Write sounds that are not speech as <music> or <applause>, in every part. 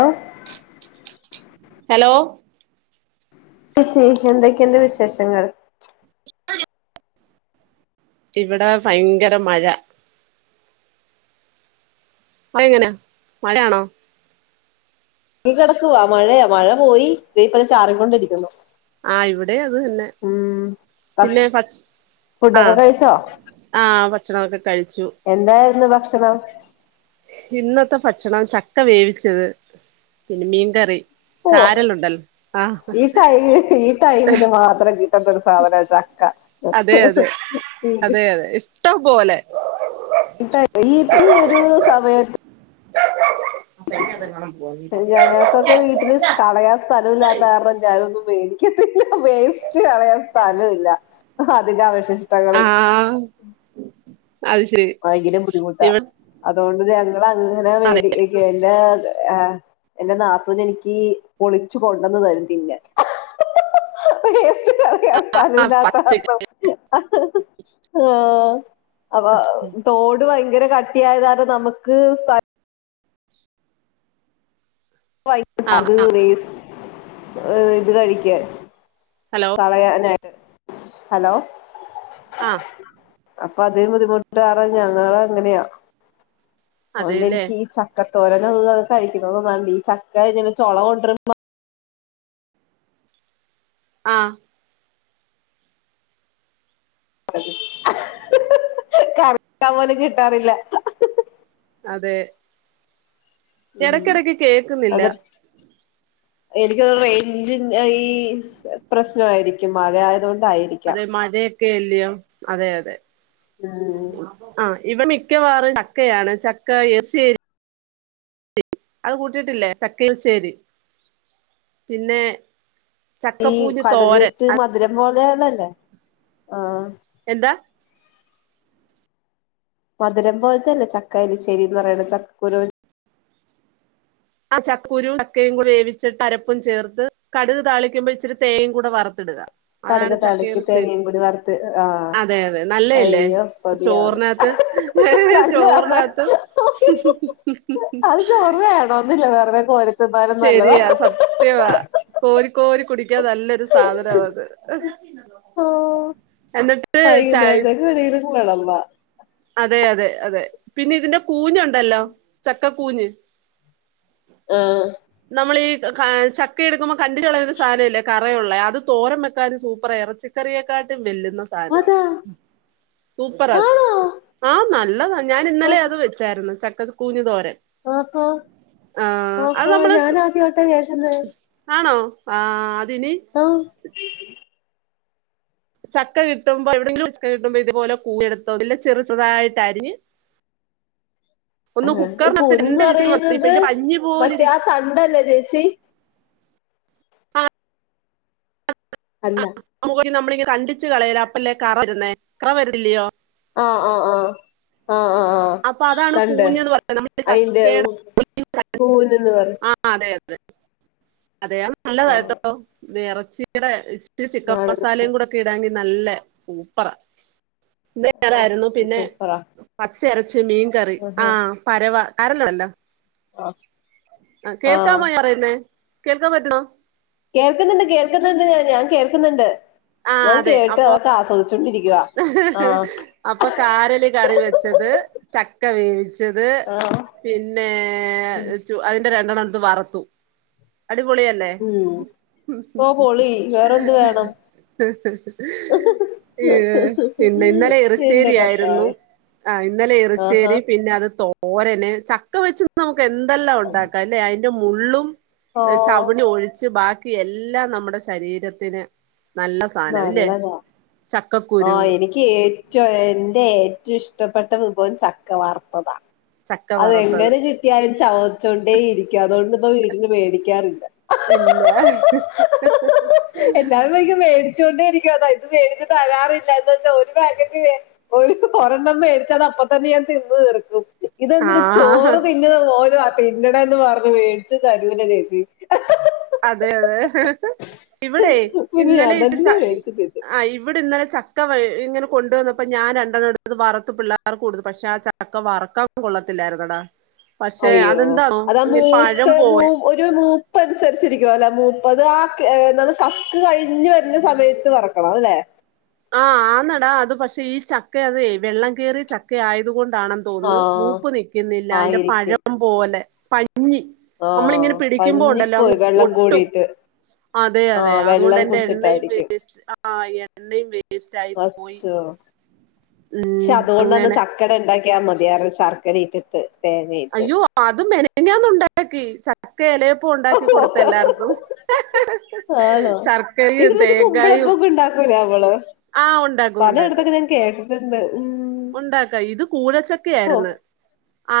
ഓ hello....... പ്രത്യകിച്ച് എന്തൊക്കെണ്ട് വിശേഷങ്ങൾ ഇവിടെ ഭയങ്കര മഴ ആ എങ്ങനാ മഴയാണോ അ കിടക്കുവ മഴയ മഴ പോയി ദേ ഇപ്പ ചാറിക്കൊണ്ടിരിക്കുന്നു ആ ഇവിടെ അത് തന്നെ ഉം ഭക്ഷ പിന്നെ ആഹ ഫുഡൊക്കെ കഴിച്ചോ ആ ഭക്ഷണൊക്കെ കഴിച്ച എന്തായിരുന്നു ഭക്ഷണം ഇന്നത്തെ ഭക്ഷണം ചക്ക വേവിച്ചത് പിന്നെ മീൻകറി ഓ കാരലുണ്ടല്ലോ ആഹ് ഈ ടൈൽ ഈ ടൈമിന് മാത്രം കിട്ട എന്തൊരു സാധന ചക്ക അതെ അതെ ഈ അതെ അതെ ഇഷ്ടംപോലെ ഇ ഈ ഈ ഒരു സമയത്ത് അതെ അതെ കാണാൻ പോ ഞങ്ങൾക്കൊക്കെ വീട്ടിൽ കളയാൻ സ്ഥലം ഇല്ലാത്ത കാരണം ഞാൻ ഒന്നും പേടി വേസ്റ്റ് കളയാൻ സ്ഥലമില്ല, അതിൻറെ അവശിഷ്ഠങ്ങൾ തകള് ആഹ് അത് ശരി ഭയങ്കര ബുദ്ധിമുട്ടാ ഇവ അതുകൊണ്ട് ഞങ്ങൾ അങ്ങനെ അതെ വേടികേറില്ല ആ എൻന്റെ നാത്തൂൻ എനിക്ക് പൊളിച്ചു കൊണ്ടന്ന് തരും തിന്നാൻ ഹഹഹ അയ്യോ ആഹ് പച്ചക്ക് സ്ഥലആഹ <unintelligible> അപ്പ തോട് ഭയങ്കര കട്ടിയായതാന് നമുക്ക് ആഹ് അത് ആഹ് വേസ് ഇത് കഴിക്കാൻ ഹലോ കളയാനാക്കി ഹലോ ആഹ് അപ്പൊ അതിന് അപ്പ അപ്പ ബുദ്ധിമുട്ട്കാരണം ഞങ്ങൾ അങ്ങനെയാ അതുകൊണ്ട് അതെല്ലേ എനിക്ക് ഈ ചക്ക തോരനും അതും ഇതും കഴിക്കണമെന്ന് തോന്നാറുണ്ട് ചക്ക ഇങ്ങനെ ചുള കൊണ്ടിരമ്പ ആ അതെ <unintelligible> പോലും കിട്ടാറില്ല അതെ ഇടക്കിടക്ക് കേക്കുന്നില്ല എനിക്ക് തോന്നുന്നത് റെയ്ഞ്ചി ഈ പ്രശ്നയിരിക്കും മഴ ആയത്കൊണ്ട് അതെ മഴയൊക്കെ അലിയോ അതെ അതെ ഉം ആ ഇവടെ മിക്കവാറും ചക്കയാണ് ചക്ക യസി അത് കൂട്ടിയിട്ടില്ലേ തക്കയിൽ ചേരി പിന്നെ ഈ ചക്കപ്പൂഞ്ഞ് തോരൻ കടുകിട്ട് മധുരം പോലെയള്ളല്ലേ ആ എന്താ മധുരം പോലത്തന്നെ ചക്ക അരിശരീന്ന് പറയണ ചക്കക്കുരു ആ ചക്കക്കുരു ചക്കയുംവേവിച്ചിട്ട് അരപ്പും ചേർത്ത് കടുക് താളിക്കുമ്പോ ഇച്ചിരി തേയും കൂടെ വറുത്തിടുക അതാണ് കടുക് താളിക്ക് ചക്കയെറിശ്ശേരി തേങ്ങയുംകൂടി വറുത്ത് ആ അതെ അതെ നല്ലയല്ലേ അയ്യോ പതിയാണ് ചോറിനകത്ത് നല്ല ചോറിനകത്ത് അത് ചോറ് വേണോന്നില്ല <unintelligible> റേ പോര് ശരിയാ സത്യവാ കോരി കോരി കുടി ക നല്ലൊരു സാധനമാത് ഓ എന്നിട്ട് ചായ ങ്ങളമ്മ <unintelligible> അതെ അതെ അതെ പിന്നെ ഇതിന്റെ കൂഞ്ഞണ്ടല്ലോ ചക്കക്കൂഞ്ഞ് ആ നമ്മൾ ഈ ചക്ക എടുക്കുമ്പോ കണ്ടി ലുള്ളൊരു ഒരു സാനം ല്ലേ കറയുള്ള അത് തോരംവെക്കാം സൂപ്പർായി ഇറച്ചിക്കറിയെക്കാട്ടും വെല്ലുന്ന സാനമാ അതാ സൂപ്പറാ അത് ആണോ ആ നല്ലതാ ഞാൻ ഇന്നലെ അത് വെച്ചായിരുന്നു ചക്ക കൂഞ്ഞ് തോരൻ ഓഹോ ആഹ് അത് ഓഹോ നമ്മള് ഞാന സ്- ആദ്യോട്ട കേൾക്കുന്നത് ആ ആ ചക്ക കിട്ടുമ്പോ എവിടെങ്കിലൊക്കെ കിട്ടുമ്പോ ഇതുപോലെ കൂനെ ടുത്തോ അ ഇല്ല ചെറു ചെറാ യിട്ട് അരിഞ് <unintelligible> ഒന്ന് ആഹ് ഈ ഹുക്കറിനത്ത് കൂനെന്ന് ണ്ട് വിസ് ല് വന്ന പറയുന്നത് ഇപ്പൊ പഞ്ഞി മറ്റേ പോലിരി ആ <unintelligible> തണ്ടല്ലേ ചേച്ചി അല്ല നമ്മളി കണ്ടിച്ചു കളയൽ അപ്പളല്ലേ കറ വരുന്നേ കറ വരില്യോ? ആആആ <unintelligible> അപ്പൊ അതാണ് കൂഞ്ഞന്ന് പറലെ നമ്മൾ അയിന്റെ ചക്കേടെ കൂനെന്ന് പറയും <inaudible> ആ അതെ അതെ അതെ ആഹ് നല്ലതാട്ടോ ഇറച്ചിയുടെ- ഇച്ചിരി ചിക്കൻ ഞാനത് മസാലയും കൂടെ ഒക്കെ ഇടാണെ നല്ല സൂപ്പറാ ഓ റായിരുന്നു പിന്നെ സൂപ്പറാ പച്ച ഇരച്ചീ മീൻ കറി ആ പരവ കരണം എന്നാ ആ ആ കേൾക്കാമോ ഞാൻ പറയുന്നേ? കേൾക്കാൻ പറ്റുന്നോ? കേൾക്കുന്നുണ്ട് കേൾക്കുന്നുണ്ട് ഞാൻ ഞാൻ കേൾക്കുന്നുണ്ട് ആ ഞാൻ അതെ കേട്ട് അപ്പൊ അതൊക്കെ ആസ്വദിച്ചു. അപ്പൊ കാരല് കറി വെച്ചത് ചക്ക വേവി ച്ചത് ആഹ് പിന്നെ ഉം അതിന്റെ രണ്ടെണ്ണം എടുത്ത് വറുത്തു. അടിപൊളിയല്ലേ? ഉം ഓ പൊളി വേറെന്ത് വേണം <unintelligible> ഇന്നലെ എന്റെ ഇറശ്ശേരി ആയിരുന്നു കർത്താവേ ആ ഇന്നലെ ആഹാ ഇറശ്ശേരി പിന്നെ അത് തോ തോരന് ചക്ക വെച്ചന്ന് നമുക്ക് എന്തെല്ലാം ഉണ്ടാക്കാംല്ലേ അയിന്റെ മുള്ളും ഓ ചവിണി ഒഴിച്ച് ബാക്കി എല്ലാം നമ്മുടെ ശരീരത്തിന് നല്ല സാധനം ഇല്ലേ? നല്ലതാ ചക്കക്കുരു ആഹ് എനിക്ക് ഏറ്റവും എന്റെ ഏറ്റവും ഇഷ് ഷ്ടപ്പെട്ട വിഭവം ചക്കവാർത്തത. ചക്ക വറുത്തത് അതെങ്ങനെ കിട്ടിയാലും ചവച്ചൊണ്ടേ ഇരിക്കും അതുകൊണ്ട് ഇപ്പ വീടില് മേടിക്കാറില്ല. ഇല്ല ച്ചോണ്ടിരിക്കും അ ഇത് മേടിച്ച് തരാറില്ല എന്ന് വെച്ചാ ഒരു പാകറ്റ് വേ ഒരെണ്ണം വേടിച്ച പത്തന്നെ ഞാൻ തിന്നു തീർക്കും. ഇതെന്ത് ആ ചോറ് തിന്നണ പോലെ തിന്നണെന്ന് പറഞ്ഞ് മേട്ച്ച് തരൂല ചേച്ചി. അതെ അതെ ഇവിടെ പിന്നെ ഇന്നലെ ഞാൻ തന്നെ മേടിച്ച് തിന്നും <unintelligible> ഇന്നലെ ചക്ക ഇങ്ങനെ കൊണ്ട്‌വന്നപ്പോ ഞാൻ രണ്ടെണ്ണം എട്ത്ത് വറ്ത്ത് പിള്ളേർക്ക് കൊടുത്ത് പക്ഷെ ആ ചക്ക വർക്കാൻ ഒട്ടും കൊള്ളത്തില്ലായിര്ന്നെടാ. അയ്യോ അതാ പഴം മൂത്ത മൂ പോലെ ഒരു മൂപ്പൻസര്ച്ചിരി ല്ല മുപ്പത് ആ എന്തന്ന് കക്ക് കഴിഞ്ഞ് വര്ന്ന സമയത്ത് വറക്കണം അല്ലേ ആഹ് ആന്നടാ അത് പക്ഷെ ഈ ചക്ക അതെ വെള്ളം കയറിയ ചക്ക ആയത് കൊണ്ട് ണ്ടാണെന്ന് തോന്ന്ന്ന് ആഹ് മൂപ്പ് നിക്ക്ന്നില്ല അതിന്റെ ആയിരിക്കും. പഴം പോലെ പഴ് ഞ്ഞി ന്നമ്മളിങ്ങനെ ആഹ് പിടിക്യുബോ ണ്ടല്ലോ പഞ്ഞിപ്പോയി വെള്ളം ഒട്ടും. കൂടിയിട്ട്. അതെ അതെ ആഹ് വെള്ളം അത്കൊണ്ടെന്റെ എണ്ണയും കുടിച്ചിട്ടായിരിക്കും. വേസ്റ്റ്ആയൻ എണ്ണയും വേസ്റ്റായി പോയി. ക്ഷെ ഉം അത്‌കൊണ്ടെന്നെ അങ്ങനെ ചക്കട ഇണ്ടാക്യാ മതിയാർന്ന് ശർക്കര ഇടിട്ട് അയ്യോ അത് മെനഞ്ഞാന്നുണ്ടാക്കി ച എലയപ്പം ഉണ്ടാക്കി ഓഹോ, കൊട്ത്ത് എല്ലാർക്കും ശർക്കയും തേങ്ങായും <inaudible> ഇണ്ടാക്കൂലെ ന്നമ്മള് ആഹ് ഉണ്ടാക്കും ഉണ്ടാക്കും പലയിടത്തൊക്കെ ഞാൻ കേ ഓഹ് കൂഴച്ചക്കയായിര്ന്ന്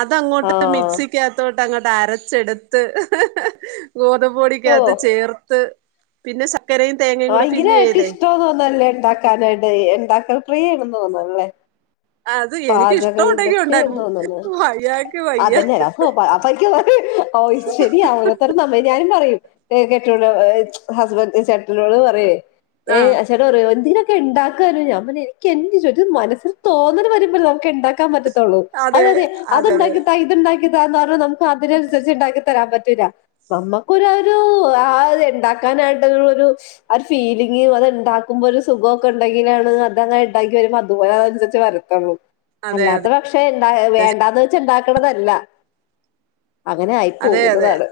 അതങ്ങോട്ട് ആഹ് മിക്സിക്കത്തോ അങ്ങട്ട് അരച്ചെട്ത്ത് ഗോതപൊടിക്കത്ത് ഓഹ് ചേർത്ത് പിന്നെ <unintelligible> തേങ്ങയും ആ കൂടെ എങ്കില് ഫില്ല് ചെയ്തേ ഏറ്റൊഷ്ടാന്ന് തോന്നല്ലേ ഇണ്ടാക്കാനായിട്ട് ഇണ്ടാക്കൽ പ്രിയേണന്ന് തോന്നുന്നല്ലേ. അത് എനിക്ക് പാചക ഇഷ്ടം ഉണ്ടെങ്കി വിദക്തെയെന്ന് ഉണ്ടാക്കും തോന്ന്ന്ന് വയ്യാക്ക് വയ്യ അതെന്നെ ഓ ശരിയാ ഓരോത്തരൊന്ന് അമ്പതിനാ ഞാൻ പറയും ഹസ്ബൻറ് ചെട്ടനോട് പറയേ ഏ ആഹ് ചേട്ടൻ പറയും എന്തിനാ ഇണ്ടാക്കാ ഞാൻ പർഞ്ഞ്എനിക്കെന്റെ ഒരു മനസ്സിൽ തോന്നൽ വരുംമ്പളല്ലേ ഇതൊക്കെ ഇണ്ടാക്കാൻ പറ്റതൊ അതെ അതെ അത്ണ്ടാക്കി താ ഇത്ണ്ടാക്കിതാ എന്നാലും നമ്ക്ക് താൽപര്യംമനുസരിച്ച് ഇണ്ടാക്കി തരാൻ പറ്റ ന്നമ്മക്കാരൊരു ആരുത് ഉണ്ടാക്കാനായിട്ടുള്ളൊരു ആ ഒരു ഫീലിംഗ് അത്ണ്ടാക്ക്മ്പോ ഒരു സുഖക്കെ ഉണ്ടെങ്കിലാണ് അതങ്ങനെ ഇണ്ടാക്കി വര്മ്പം അതുപോലെ അൻസര്ജ് വരത്തൊള്ളൂ അതെ അല്ലാതെ പക്ഷേ അതെ വേണ്ടാന്ന് വെച്ച് ഇണ്ടാക്ക്ണതല്ല അങ്ങനെ ആയി അതെ അതെ പോകുന്നതാണ്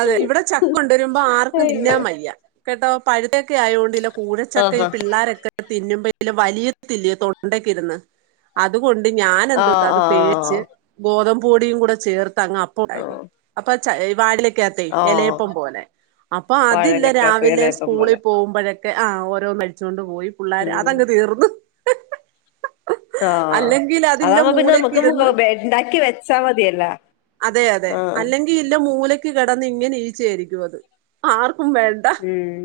അതെ ഇവിടെ ചക്കൊണ്ടരുമ്പം ആർക്കും തിന്നാൻ മയ്യ കേട്ടോ പഴ്ത്ത ആയോണ്ടില കൂഴചക്കെ ആഹാ ഈ പിള്ളാരൊക്കെ തിന്നുമ്പഴേ വലിയതില്ലേ തൊണ്ടക്കെരുന്ന് അത് ഉണ്ട് ഞൻ ആ എന്തോട്ടാത് ആ പേയ്ച്ച് ഗോതമ്പൊടിയും കൂടെ ചേർത്ത് അങ്ങ ആ അപ്പൊൻട്ടാക്കി അപ്പൊ ച്ച വാടിലെ ലയ്കത്തെ ആ എലയപ്പം പോലെ അപ്പൊ അതില്ല വാഴയിലക്കകത്ത് രാവിലെ ഇലയപ്പം സ്കൂളിൽ പോലെ പോകുമ്പോഴ ആഹ ഓരോ മൽചോണ്ട് പോയി പിള്ളാര് ഉം അതങ് തീർന്ന് ആഹാ അല്ലെങ്കിൽ അതില്ല അതാവുമ്പം പിന്നെ ന്നമക്കും മൂലക്കിരുന്ന് ഇണ്ടാക്കി വെച്ചാമതിയല്ലാ അതെ അതെ അല്ലെങ്കി ഇല്ല മൂലക്ക് കെടന്ന് ഇങ്ങനെ ഈഴ്ച്ചയെരിക്കും അത് ആർക് ഉം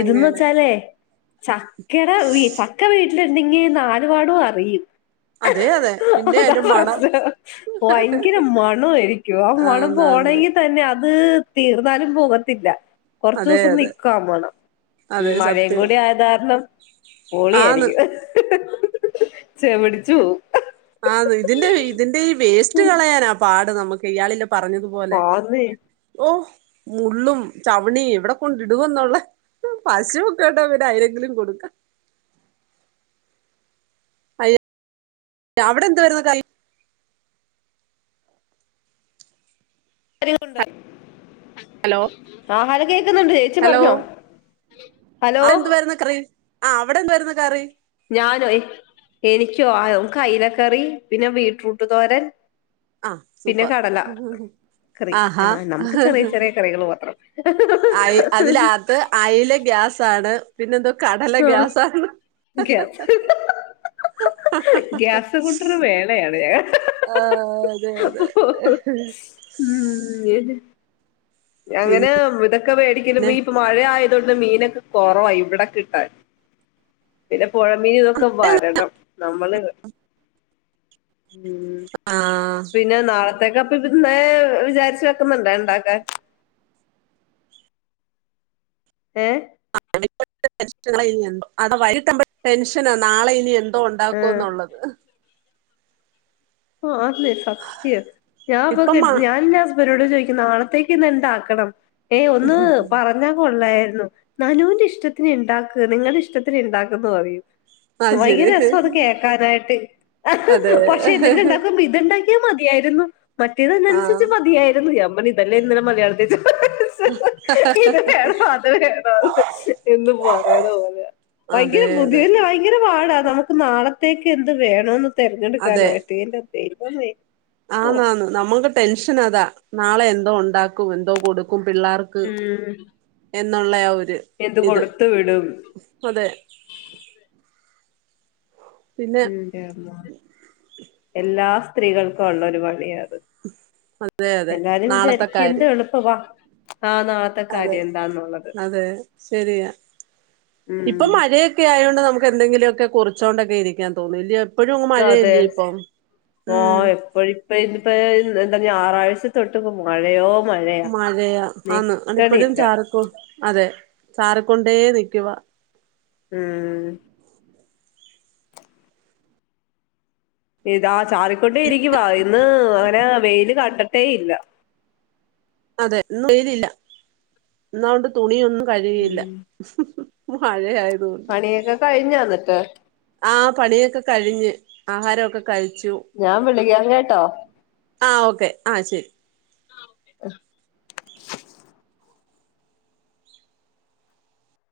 ഇത്‌ന്ന് വെച്ചാലേ ചക്കടെ വീ ചക്ക വീട്ടില്ണ്ടെങ്കി നാല് പാടും അറിയും അതെ അതെ പിന്നെ അത അതിന്റെ മണം പ്രശ്നം ഭയങ്കര മണായിരിക്യും ആ മണം പോ ആന്നാന്ന് പോണെങ്കി തന്നെ അത് തീർന്നാലും പോകത്തില്ല അതെ കൊർച്ചോസം അതെ നിക്കും ആ മണം ഉം അതെ മഴയും സത്യം കൂടി ആയതാരണം ആന്ന് പൊളിയായിരിക്കും ചെവ്ട്ച്ച് വോവുഠ ആന്ന് ഇതിന്റെ ഇതിന്റെ ഈ വേസ്റ്റ് കളയാനാ പാട് ന്നമ്ക്കിയാളില്ല പറഞ്ഞത്പോലെ പോവും ആന്നെ ഓഹ് മുള്ളും ചവ്ണിം എവ്‌ടെകൊടിടുവെന്ന്ള്ളെ പശുക്കെടാവുപ്പം പിന്നെ അയ്നെങ്കിലും കൊട്ക്കാം അയ <inaudible> അവിടെ എന്ത് വാരുന്നു കൈ അരി കൊണ്ട് ഹലോ <unintelligible> ആഹാരം കേക്കുന്നുണ്ട് ചേച്ചി ഹലോ പറഞ്ഞോ ഹലോ അവിടെ എന്തുവായിരുന്നു കറി ആ അവിടെ എന്തുവായിരുന്നു കറി ഞാനോ എനിക്കോ ആ അയില കറി പിന്നെ വീട്രൂട്ട് തോരൻ ആ പിന്നെ സൂപ്പർ കടല കറി ആഹാ ആ നമുക്ക് ചെറിയ ചെറിയ കറികൾ മാത്രം <inaudible> അയ് അതിനകത്ത് അയില ഗ്യാസാണ് പിന്നെന്തോ കടല ആ ഗ്യാസാണ് ഗ്യാസ് കുട്ടനും മേളെയാണ് ഞാൻ ആഹ് അതെ അതെ ഉം അങ്ങനെ പിന്നെ ഇതൊക്കെ മേടിക്കലും ഇപ്പം മഴയായി അതൊണ്ട് മീൻനൊക്കെ കെറവാ ഇവിടെ കിട്ടാൻ പിന്നെ പുഴമീൻ ഇതൊക്കെ വരണം നമ്മള് ഉം ആ പിന്നെ നാളെ <unintelligible> വിചാരിച്ചു വെക്കുന്നുണ്ടോ ഇണ്ടാക്കാൻ ഏ <inaudible> <inaudible> അത വൈകിട്ടാമ്പ് ടെൻഷനാ നാളെ ഇനി എന്ത് ആ ഒണ്ടാക്കോന്ന് ഒള്ളത് ആ അതെ സത്യം ഞാൻ പക ഇപ്പം മാ ഞാൻ ഇനി ഹസ് അരോട് ചോദിക്കുന്നു നാളത്തേക്ക് ഇന്ന് എന്ത് ആക്കണം ഏ ഒന്ന് പറഞ്ഞാ കൊള്ളായി നനൂന്റെ ഇഷ്ടത്തിന് ഇണ്ടാക്ക് നിങ്ങടെ ഇഷ്ടത്തിന് ഇണ്ടാക്ക് എന്ന് പറയും അത് ഭയങ്കര ശരി രസം അത് കേക്കാനായിട്ട് അതെ പക്ഷെ എ ഇത് ഇണ്ടാക്കുമ്പോ ഇത് ഇണ്ടാക്കിയാ മതിയായിരുന്നു മറ്റേത് ആഹ് അനുസരിച്ച് മതിയായിരുന്നു ഞ ഇതല്ലെ ഇന്നലെ മലയാളത്തി ചോദി ഇത് വേണോ അത് വേണോ എന്ന് പറയ്ണ പോലെയാ ഭയങ്കര അതെ ബുദ്ധി അതെ ഭയങ്കര പാടാ നമുക്ക് നാളെ ത്തേക്ക് എന്ത് വേണോന്ന് തെരഞ്ഞെടുക്കാനായിട്ട് എന്റെ ദൈവമേ ഓ ആന്ന് ആന്ന് നമക്ക് ടെൻഷനതാ നാളെ എന്തോ ഒണ്ടാക്കും എന്തോ കൊടു കും പിള്ളർക്ക് ഉം എന്നൊള്ള ആ ഒരു എന്ത് ഇ ഇത് കൊടുത്തു വിടും അതെ പിന്നെ എന്റെ മാത എല്ലാ സ്ത്രീകൾക്കും ഒള്ളെരു പണിയാത് അതെ അതെ എല്ലാരും നാളത്തെ വിചാരിക്ക എന്ത് കാര്യം എളുപ്പവാ ആഹ് നാളത്തെ അതെ കാര്യം എന്താന്നുള്ളത് അതെ ശരിയാ ഉം ഇപ്പം മഴയൊക്കെ ആയേണ്ട് നമുക്ക് എന്തെങ്കിലൊക്കെ കൊറിച്ചോണ്ടൊക്കെ ഇരിക്കാൻ തോന്നും ഇല്ലിയോ അതെ ആ ഉം എപ്പഴിപ്പ ഇന്ന് പ്പോ എന്താ ഞായറാഴ്ച ഉച്ച തൊട്ട് ഇപ്പോ മഴയോ മഴയാ ആന്ന് താണ്ട് ഇപ്പഴും നിക്കണില്ല ചാറിക്കോ അതെ ചാറിക്കൊണ്ടേ നിക്കുവാ മ്മ് ഇതാ ചാറിക്കൊണ്ടേ ഇരിക്കുവ ഇന്ന് അങ്ങനെ വെയില് കണ്ട യിട്ടേയില്ല അതെ ഇന്നും വെയിലില്ല ഇന്ന് അതു കൊണ്ട് തുണിയൊന്നും കഴുവിയില്ല ഉം മഴയായതുകൊണ്ട് പണിയൊക്കെ കഴിഞ്ഞോ എന്നിട്ട് ആ പണിയൊക്കെ കഴിഞ്ഞ് ആഹാരവൊക്കെ കഴിച്ചു ഞാൻ വിളിക്കാം കേട്ടോ ആ ഓക്കെ ആ ശരി ആ